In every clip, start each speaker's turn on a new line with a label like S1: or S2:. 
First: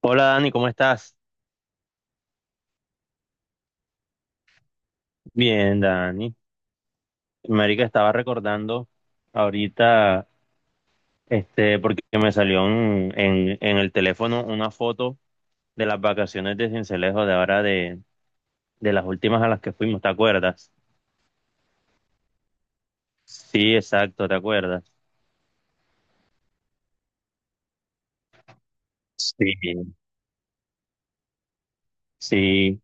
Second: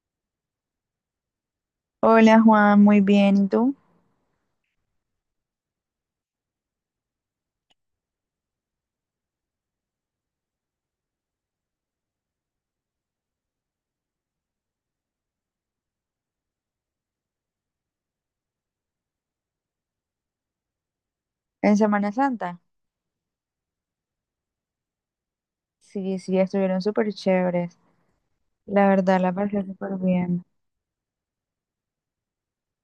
S1: Hola Dani, ¿cómo estás?
S2: Hola Juan, muy bien. ¿Y tú?
S1: Bien, Dani. Marica, estaba recordando ahorita, porque me salió en el teléfono una foto de las vacaciones de Sincelejo de ahora de las últimas a las que fuimos, ¿te acuerdas?
S2: ¿En Semana Santa?
S1: Sí, exacto, ¿te acuerdas?
S2: Sí, sí, estuvieron súper chéveres. La verdad, la
S1: Sí.
S2: pasé súper bien.
S1: Sí,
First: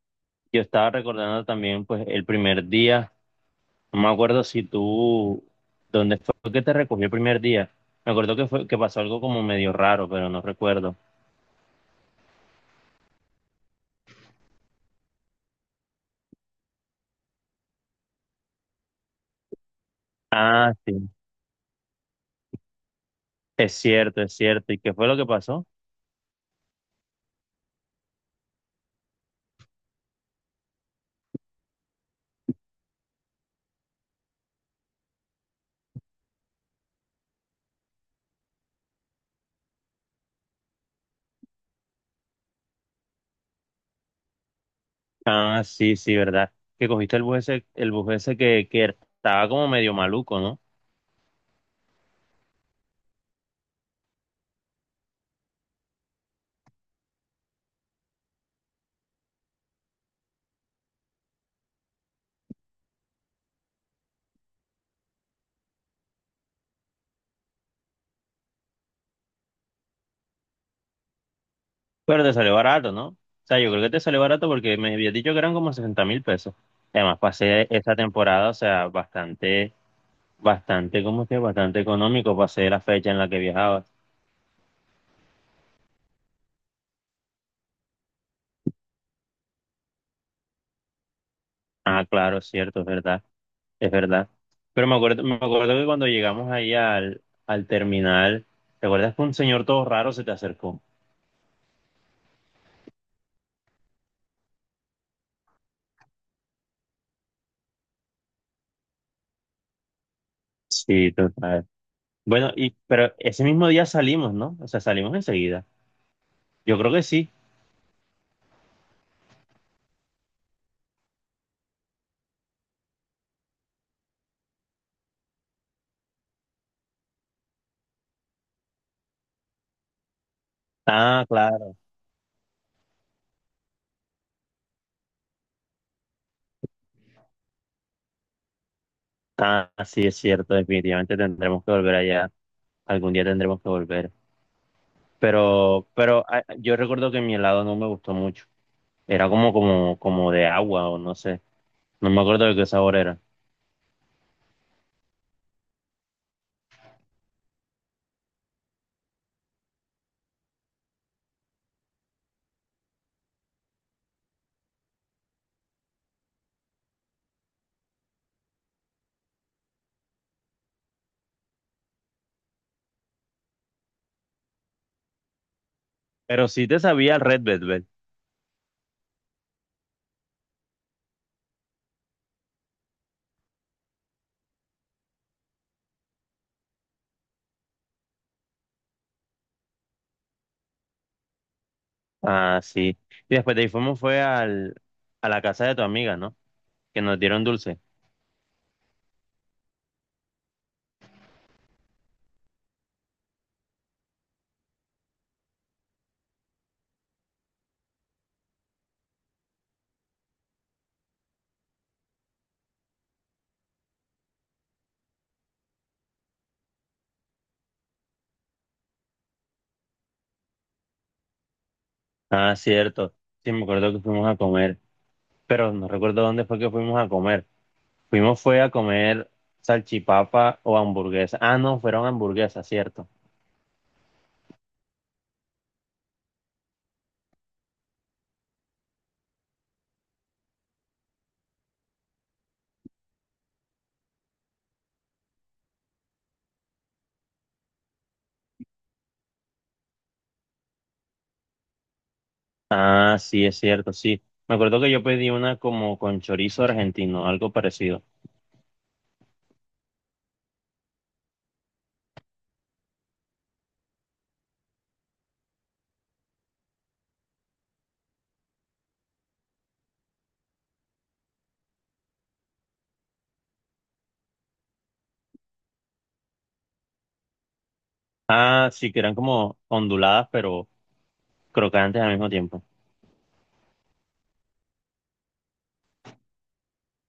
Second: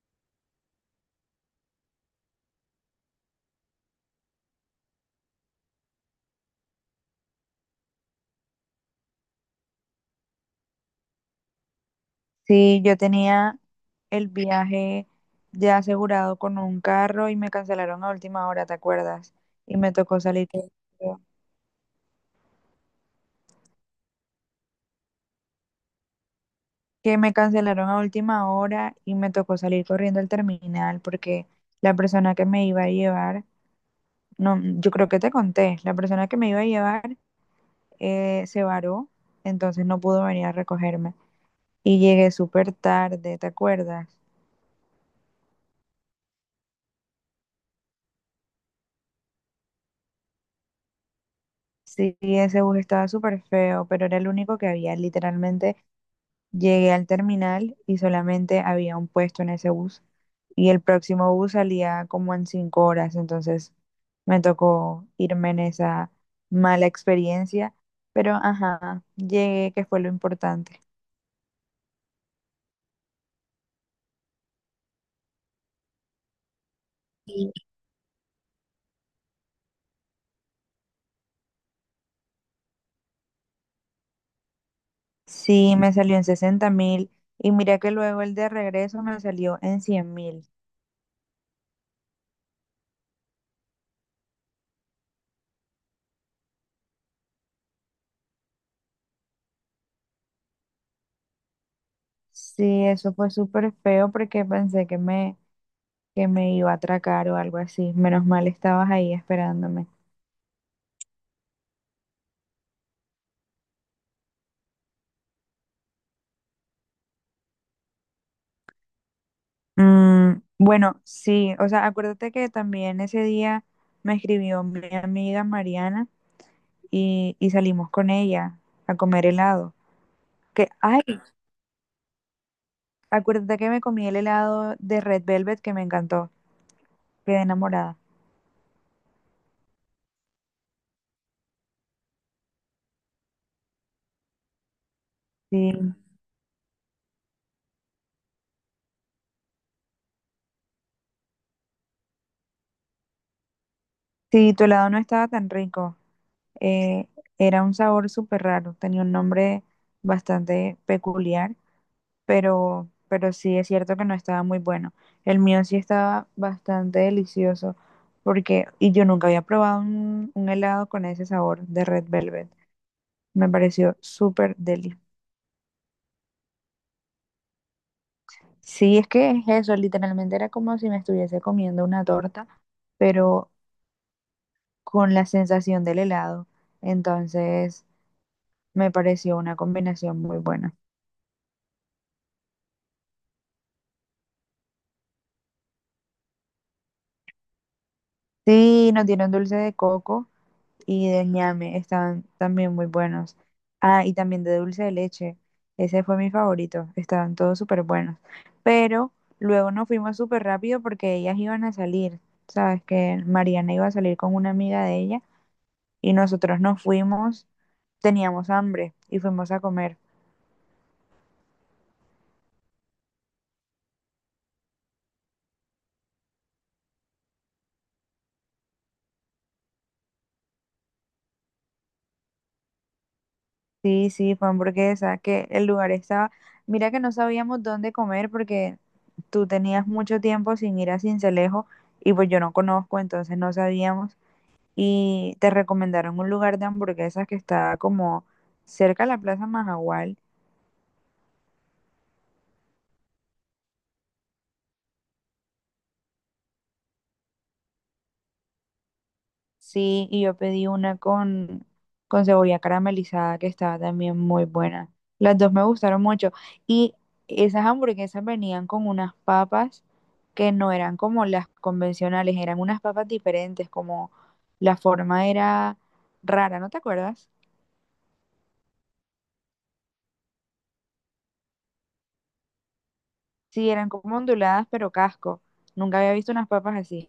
S1: yo estaba recordando también, pues, el primer día, no me acuerdo si tú, ¿dónde fue que te recogió el primer día? Me acuerdo que fue, que pasó algo como medio raro, pero no recuerdo.
S2: Sí, yo tenía el viaje ya asegurado con un carro y me cancelaron a última hora, ¿te acuerdas? Y me tocó salir
S1: Ah, sí.
S2: corriendo.
S1: Es cierto, es cierto. ¿Y qué fue lo que pasó?
S2: Que me cancelaron a última hora y me tocó salir corriendo al terminal porque la persona que me iba a llevar, no, yo creo que te conté, la persona que me iba a llevar se varó, entonces no pudo venir a recogerme. Y llegué súper tarde, ¿te acuerdas?
S1: Ah, sí, sí, verdad. Que cogiste el bus ese que estaba como medio maluco, ¿no?
S2: Sí, ese bus estaba súper feo, pero era el único que había. Literalmente llegué al terminal y solamente había un puesto en ese bus. Y el próximo bus salía como en 5 horas, entonces me tocó irme en esa mala experiencia. Pero ajá, llegué, que fue lo importante.
S1: Pero te salió barato, ¿no? O sea, yo creo que te salió barato porque me habías dicho que eran como 60.000 pesos. Además,
S2: Sí.
S1: pasé esta temporada, o sea, ¿cómo es que? Bastante económico. Pasé la fecha en la que viajabas.
S2: Sí, me salió en 60.000 y mira que luego el de regreso me salió en 100.000.
S1: Ah, claro, es cierto, es verdad, es verdad. Pero me acuerdo que cuando llegamos ahí al terminal, ¿te acuerdas que un señor todo raro se te acercó?
S2: Sí, eso fue súper feo porque pensé que me iba a atracar o algo así. Menos mal estabas ahí esperándome.
S1: Sí, total. Bueno, y pero ese mismo día salimos, ¿no? O sea, salimos enseguida. Yo creo que sí.
S2: Bueno, sí, o sea, acuérdate que también ese día me escribió mi amiga Mariana y salimos con ella a comer helado. Que, ay,
S1: Ah, claro.
S2: acuérdate que me comí el helado de Red Velvet que me encantó. Quedé enamorada.
S1: Ah, sí, es cierto. Definitivamente tendremos que volver allá. Algún día tendremos que volver. Pero,
S2: Sí,
S1: pero yo recuerdo que mi helado no me gustó mucho. Era como de agua o no sé. No me acuerdo de qué sabor era.
S2: sí, tu helado no estaba tan rico. Eh, Era un sabor súper raro, tenía un nombre bastante peculiar, pero sí es cierto que no estaba muy bueno. El mío sí estaba bastante delicioso, y yo nunca había probado un helado con ese sabor de Red Velvet. Me pareció súper delicioso.
S1: Pero sí te sabía el Red Velvet.
S2: Sí, es que es eso, literalmente era como si me estuviese comiendo una torta, pero con la sensación del helado. Entonces, me pareció una combinación muy buena.
S1: Ah, sí. Y después de ahí fuimos fue a la casa de tu amiga, ¿no? Que nos dieron dulce.
S2: Sí, nos dieron dulce de coco y de ñame, estaban también muy buenos. Ah, y también de dulce de leche, ese fue mi favorito, estaban todos súper buenos. Pero luego nos fuimos súper rápido porque ellas iban a salir, sabes que Mariana iba a salir con una amiga de ella y nosotros nos fuimos, teníamos hambre y fuimos a comer.
S1: Ah, cierto. Sí, me acuerdo que fuimos a comer. Pero no recuerdo dónde fue que fuimos a comer. Fuimos fue a comer salchipapa o hamburguesa. Ah, no, fueron hamburguesas, ¿cierto?
S2: Sí, sí, fue hamburguesa, que el lugar estaba, mira que no sabíamos dónde comer porque tú tenías mucho tiempo sin ir a Cincelejo y pues yo no conozco, entonces no sabíamos y te recomendaron un lugar de hamburguesas que estaba como cerca de la Plaza Majagual.
S1: Ah, sí, es cierto, sí. Me acuerdo que yo pedí una como con chorizo argentino, algo parecido.
S2: Sí, y yo pedí una con cebolla caramelizada que estaba también muy buena. Las dos me gustaron mucho. Y esas hamburguesas venían con unas papas que no eran como las convencionales, eran unas papas diferentes, como la forma era rara, ¿no te acuerdas?
S1: Ah, sí, que eran como onduladas, pero crocantes al mismo tiempo.
S2: Sí, eran como onduladas, pero casco. Nunca había visto unas papas así.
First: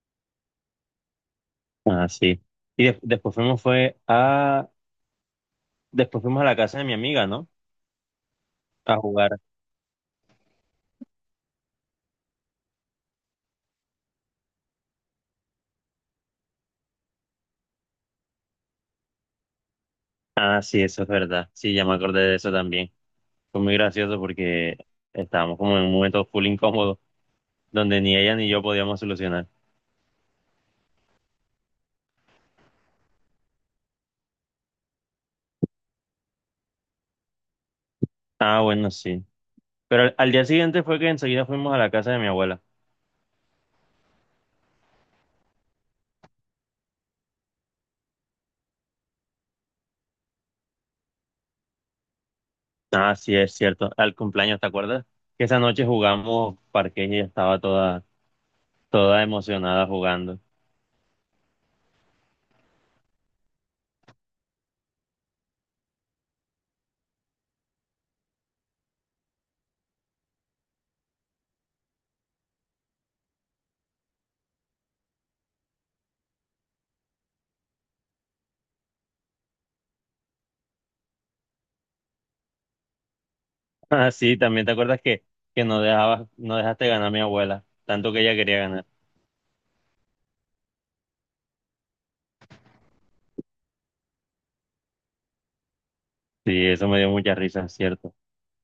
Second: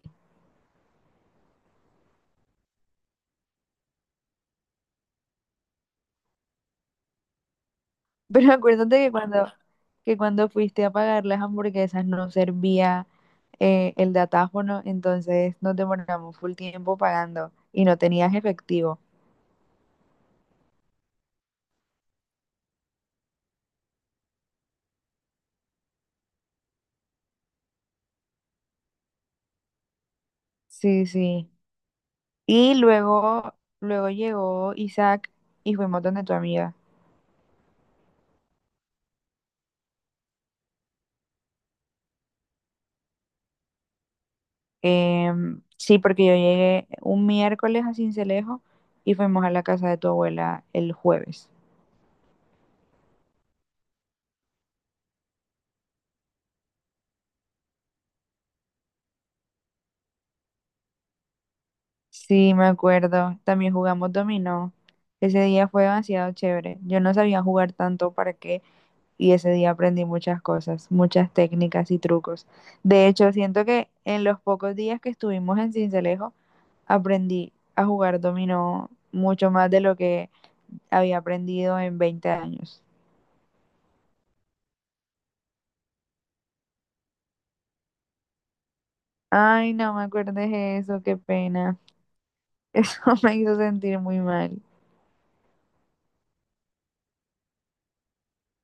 S1: Ah, sí. Y después fuimos fue a... Después fuimos a la casa de mi amiga, ¿no?
S2: Pero
S1: A
S2: acuérdate
S1: jugar.
S2: que cuando fuiste a pagar las hamburguesas no servía el datáfono, entonces nos demoramos full tiempo pagando y no tenías efectivo.
S1: Ah, sí, eso es verdad. Sí, ya me acordé de eso también. Fue muy gracioso porque estábamos como en un momento full incómodo donde ni ella ni yo podíamos solucionar.
S2: Sí, sí. Y luego, luego llegó Isaac y fuimos donde tu amiga.
S1: Ah, bueno, sí. Pero al día siguiente fue que enseguida fuimos a la casa de mi abuela.
S2: Sí, porque yo llegué un miércoles a Cincelejo y fuimos a la casa de tu abuela el jueves.
S1: Ah, sí, es cierto. Al cumpleaños, ¿te acuerdas? Que esa noche jugamos parqués y ella estaba toda emocionada jugando.
S2: Sí, me acuerdo. También jugamos dominó. Ese día fue demasiado chévere. Yo no sabía jugar tanto para qué y ese día aprendí muchas cosas, muchas técnicas y trucos. De hecho, siento que en los pocos días que estuvimos en Cincelejo aprendí a jugar dominó mucho más de lo que había aprendido en 20 años.
S1: Ah, sí, también te acuerdas que no dejabas, no dejaste ganar a mi abuela, tanto que ella quería ganar.
S2: Ay, no me acuerdes eso, qué pena. Eso me hizo sentir muy mal.
S1: Sí, eso me dio mucha risa, es cierto.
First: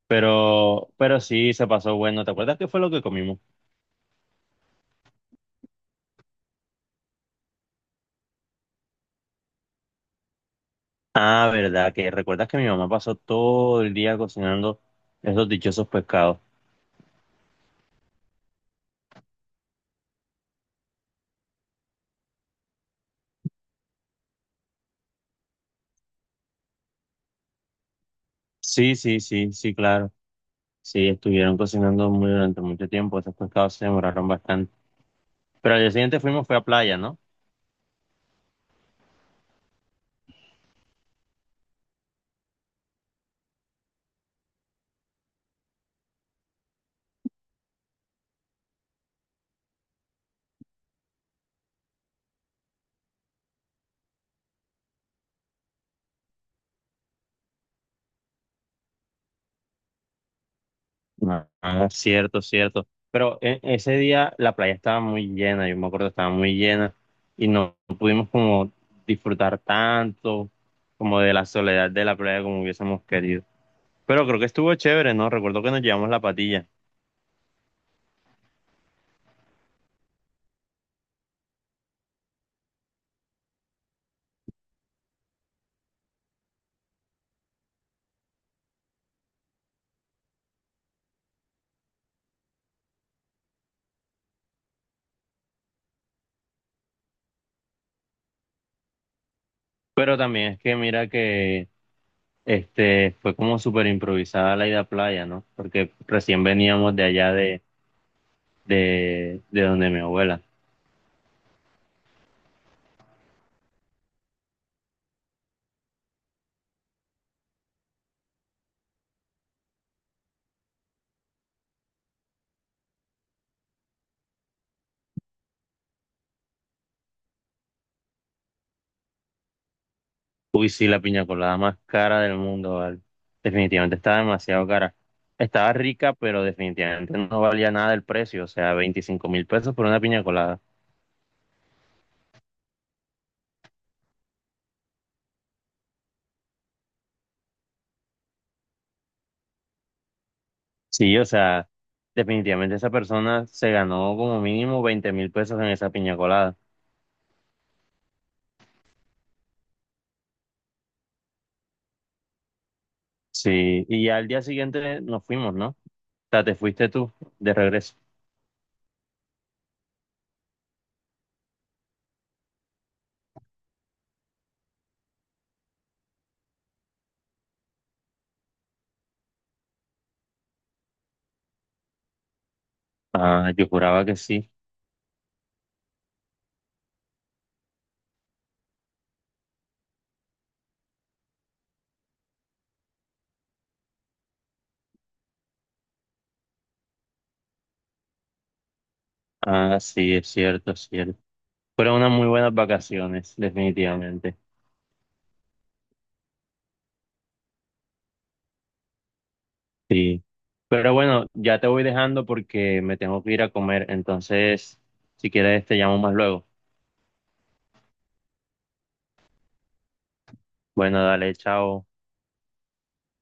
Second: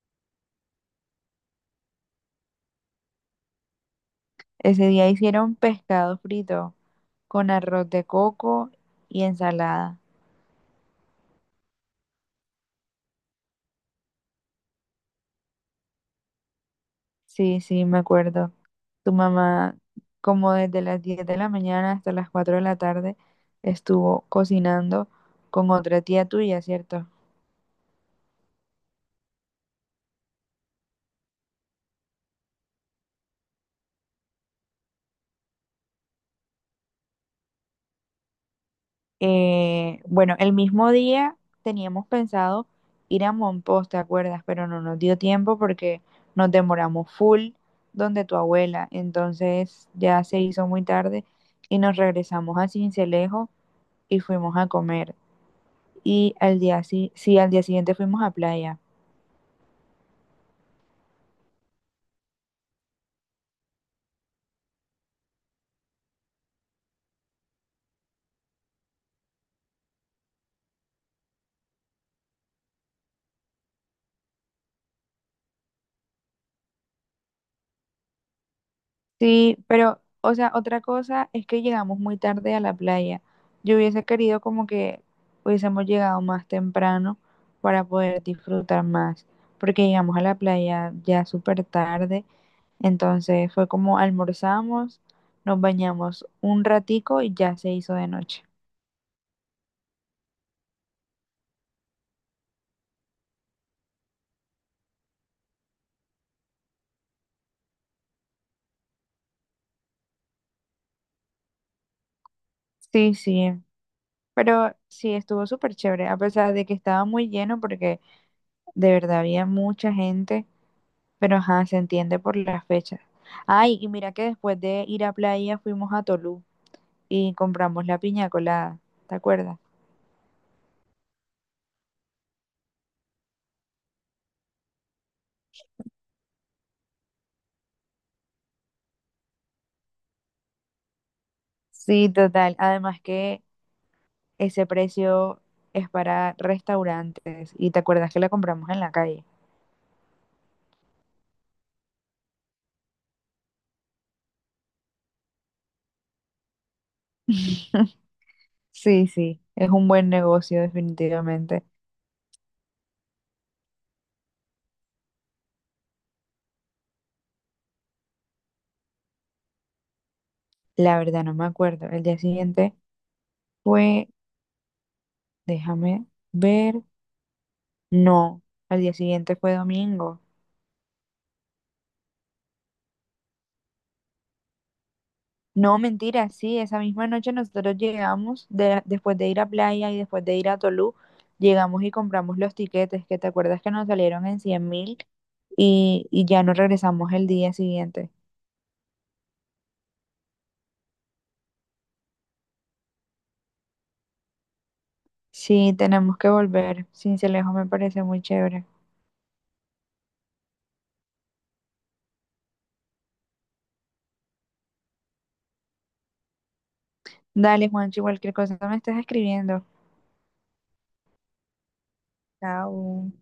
S1: Pero sí, se pasó bueno. ¿Te acuerdas qué fue lo que comimos?
S2: Ese día hicieron pescado frito con arroz de coco y ensalada.
S1: Ah, verdad, que recuerdas que mi mamá pasó todo el día cocinando esos dichosos pescados.
S2: Sí, sí, me acuerdo. Tu mamá, como desde las 10 de la mañana hasta las 4 de la tarde, estuvo cocinando con otra tía tuya, ¿cierto?
S1: Sí, sí, sí, sí, claro. Sí, estuvieron cocinando muy durante mucho tiempo, esos pescados se demoraron bastante. Pero al día siguiente fuimos, fue a playa, ¿no?
S2: Bueno, el mismo día teníamos pensado ir a Monpós, ¿te acuerdas? Pero no nos dio tiempo porque nos demoramos full donde tu abuela. Entonces ya se hizo muy tarde y nos regresamos a Cincelejo y fuimos a comer. Sí, sí, al día siguiente fuimos a playa.
S1: Ah, cierto, cierto. Pero ese día la playa estaba muy llena, yo me acuerdo, estaba muy llena y no pudimos como disfrutar tanto como de la soledad de la playa como hubiésemos querido. Pero creo que estuvo chévere, ¿no? Recuerdo que nos llevamos la patilla.
S2: Sí, pero, o sea, otra cosa es que llegamos muy tarde a la playa. Yo hubiese querido como que hubiésemos llegado más temprano para poder disfrutar más, porque llegamos a la playa ya súper tarde, entonces fue como almorzamos, nos bañamos un ratico y ya se hizo de noche.
S1: Pero también es que mira que fue como súper improvisada la ida a playa, ¿no? Porque recién veníamos de allá de donde mi abuela.
S2: Sí, sí, pero sí, estuvo súper chévere, a pesar de que estaba muy lleno porque de verdad había mucha gente. Pero ajá, se entiende por las fechas. Ay, y mira que después de ir a playa fuimos a Tolú y compramos la piña colada, ¿te acuerdas?
S1: Uy, sí, la piña colada más cara del mundo, ¿vale? Definitivamente estaba demasiado cara. Estaba rica, pero definitivamente no valía nada el precio, o sea, 25.000 pesos por una piña colada.
S2: Sí, total. Además que ese precio es para restaurantes y te acuerdas que la compramos en la calle.
S1: Sí, o sea, definitivamente esa persona se ganó como mínimo 20.000 pesos en esa piña colada.
S2: Sí, sí, es un buen negocio definitivamente.
S1: Sí, y ya al día siguiente nos fuimos, ¿no? O sea, te fuiste tú de regreso.
S2: La verdad no me acuerdo. El día siguiente fue, déjame ver, no, el día siguiente fue domingo.
S1: Ah, yo juraba que sí.
S2: No, mentira, sí, esa misma noche nosotros llegamos, después de ir a Playa y después de ir a Tolú, llegamos y compramos los tiquetes, que te acuerdas que nos salieron en 100.000 y ya nos regresamos el día siguiente.
S1: Ah, sí, es cierto, es cierto. Fueron unas muy buenas vacaciones, definitivamente.
S2: Sí, tenemos que volver, Sincelejo me parece muy chévere.
S1: Sí, pero bueno, ya te voy dejando porque me tengo que ir a comer, entonces, si quieres, te llamo más luego.
S2: Dale, Juancho, cualquier cosa me estás escribiendo.
S1: Bueno, dale, chao.
S2: Chao.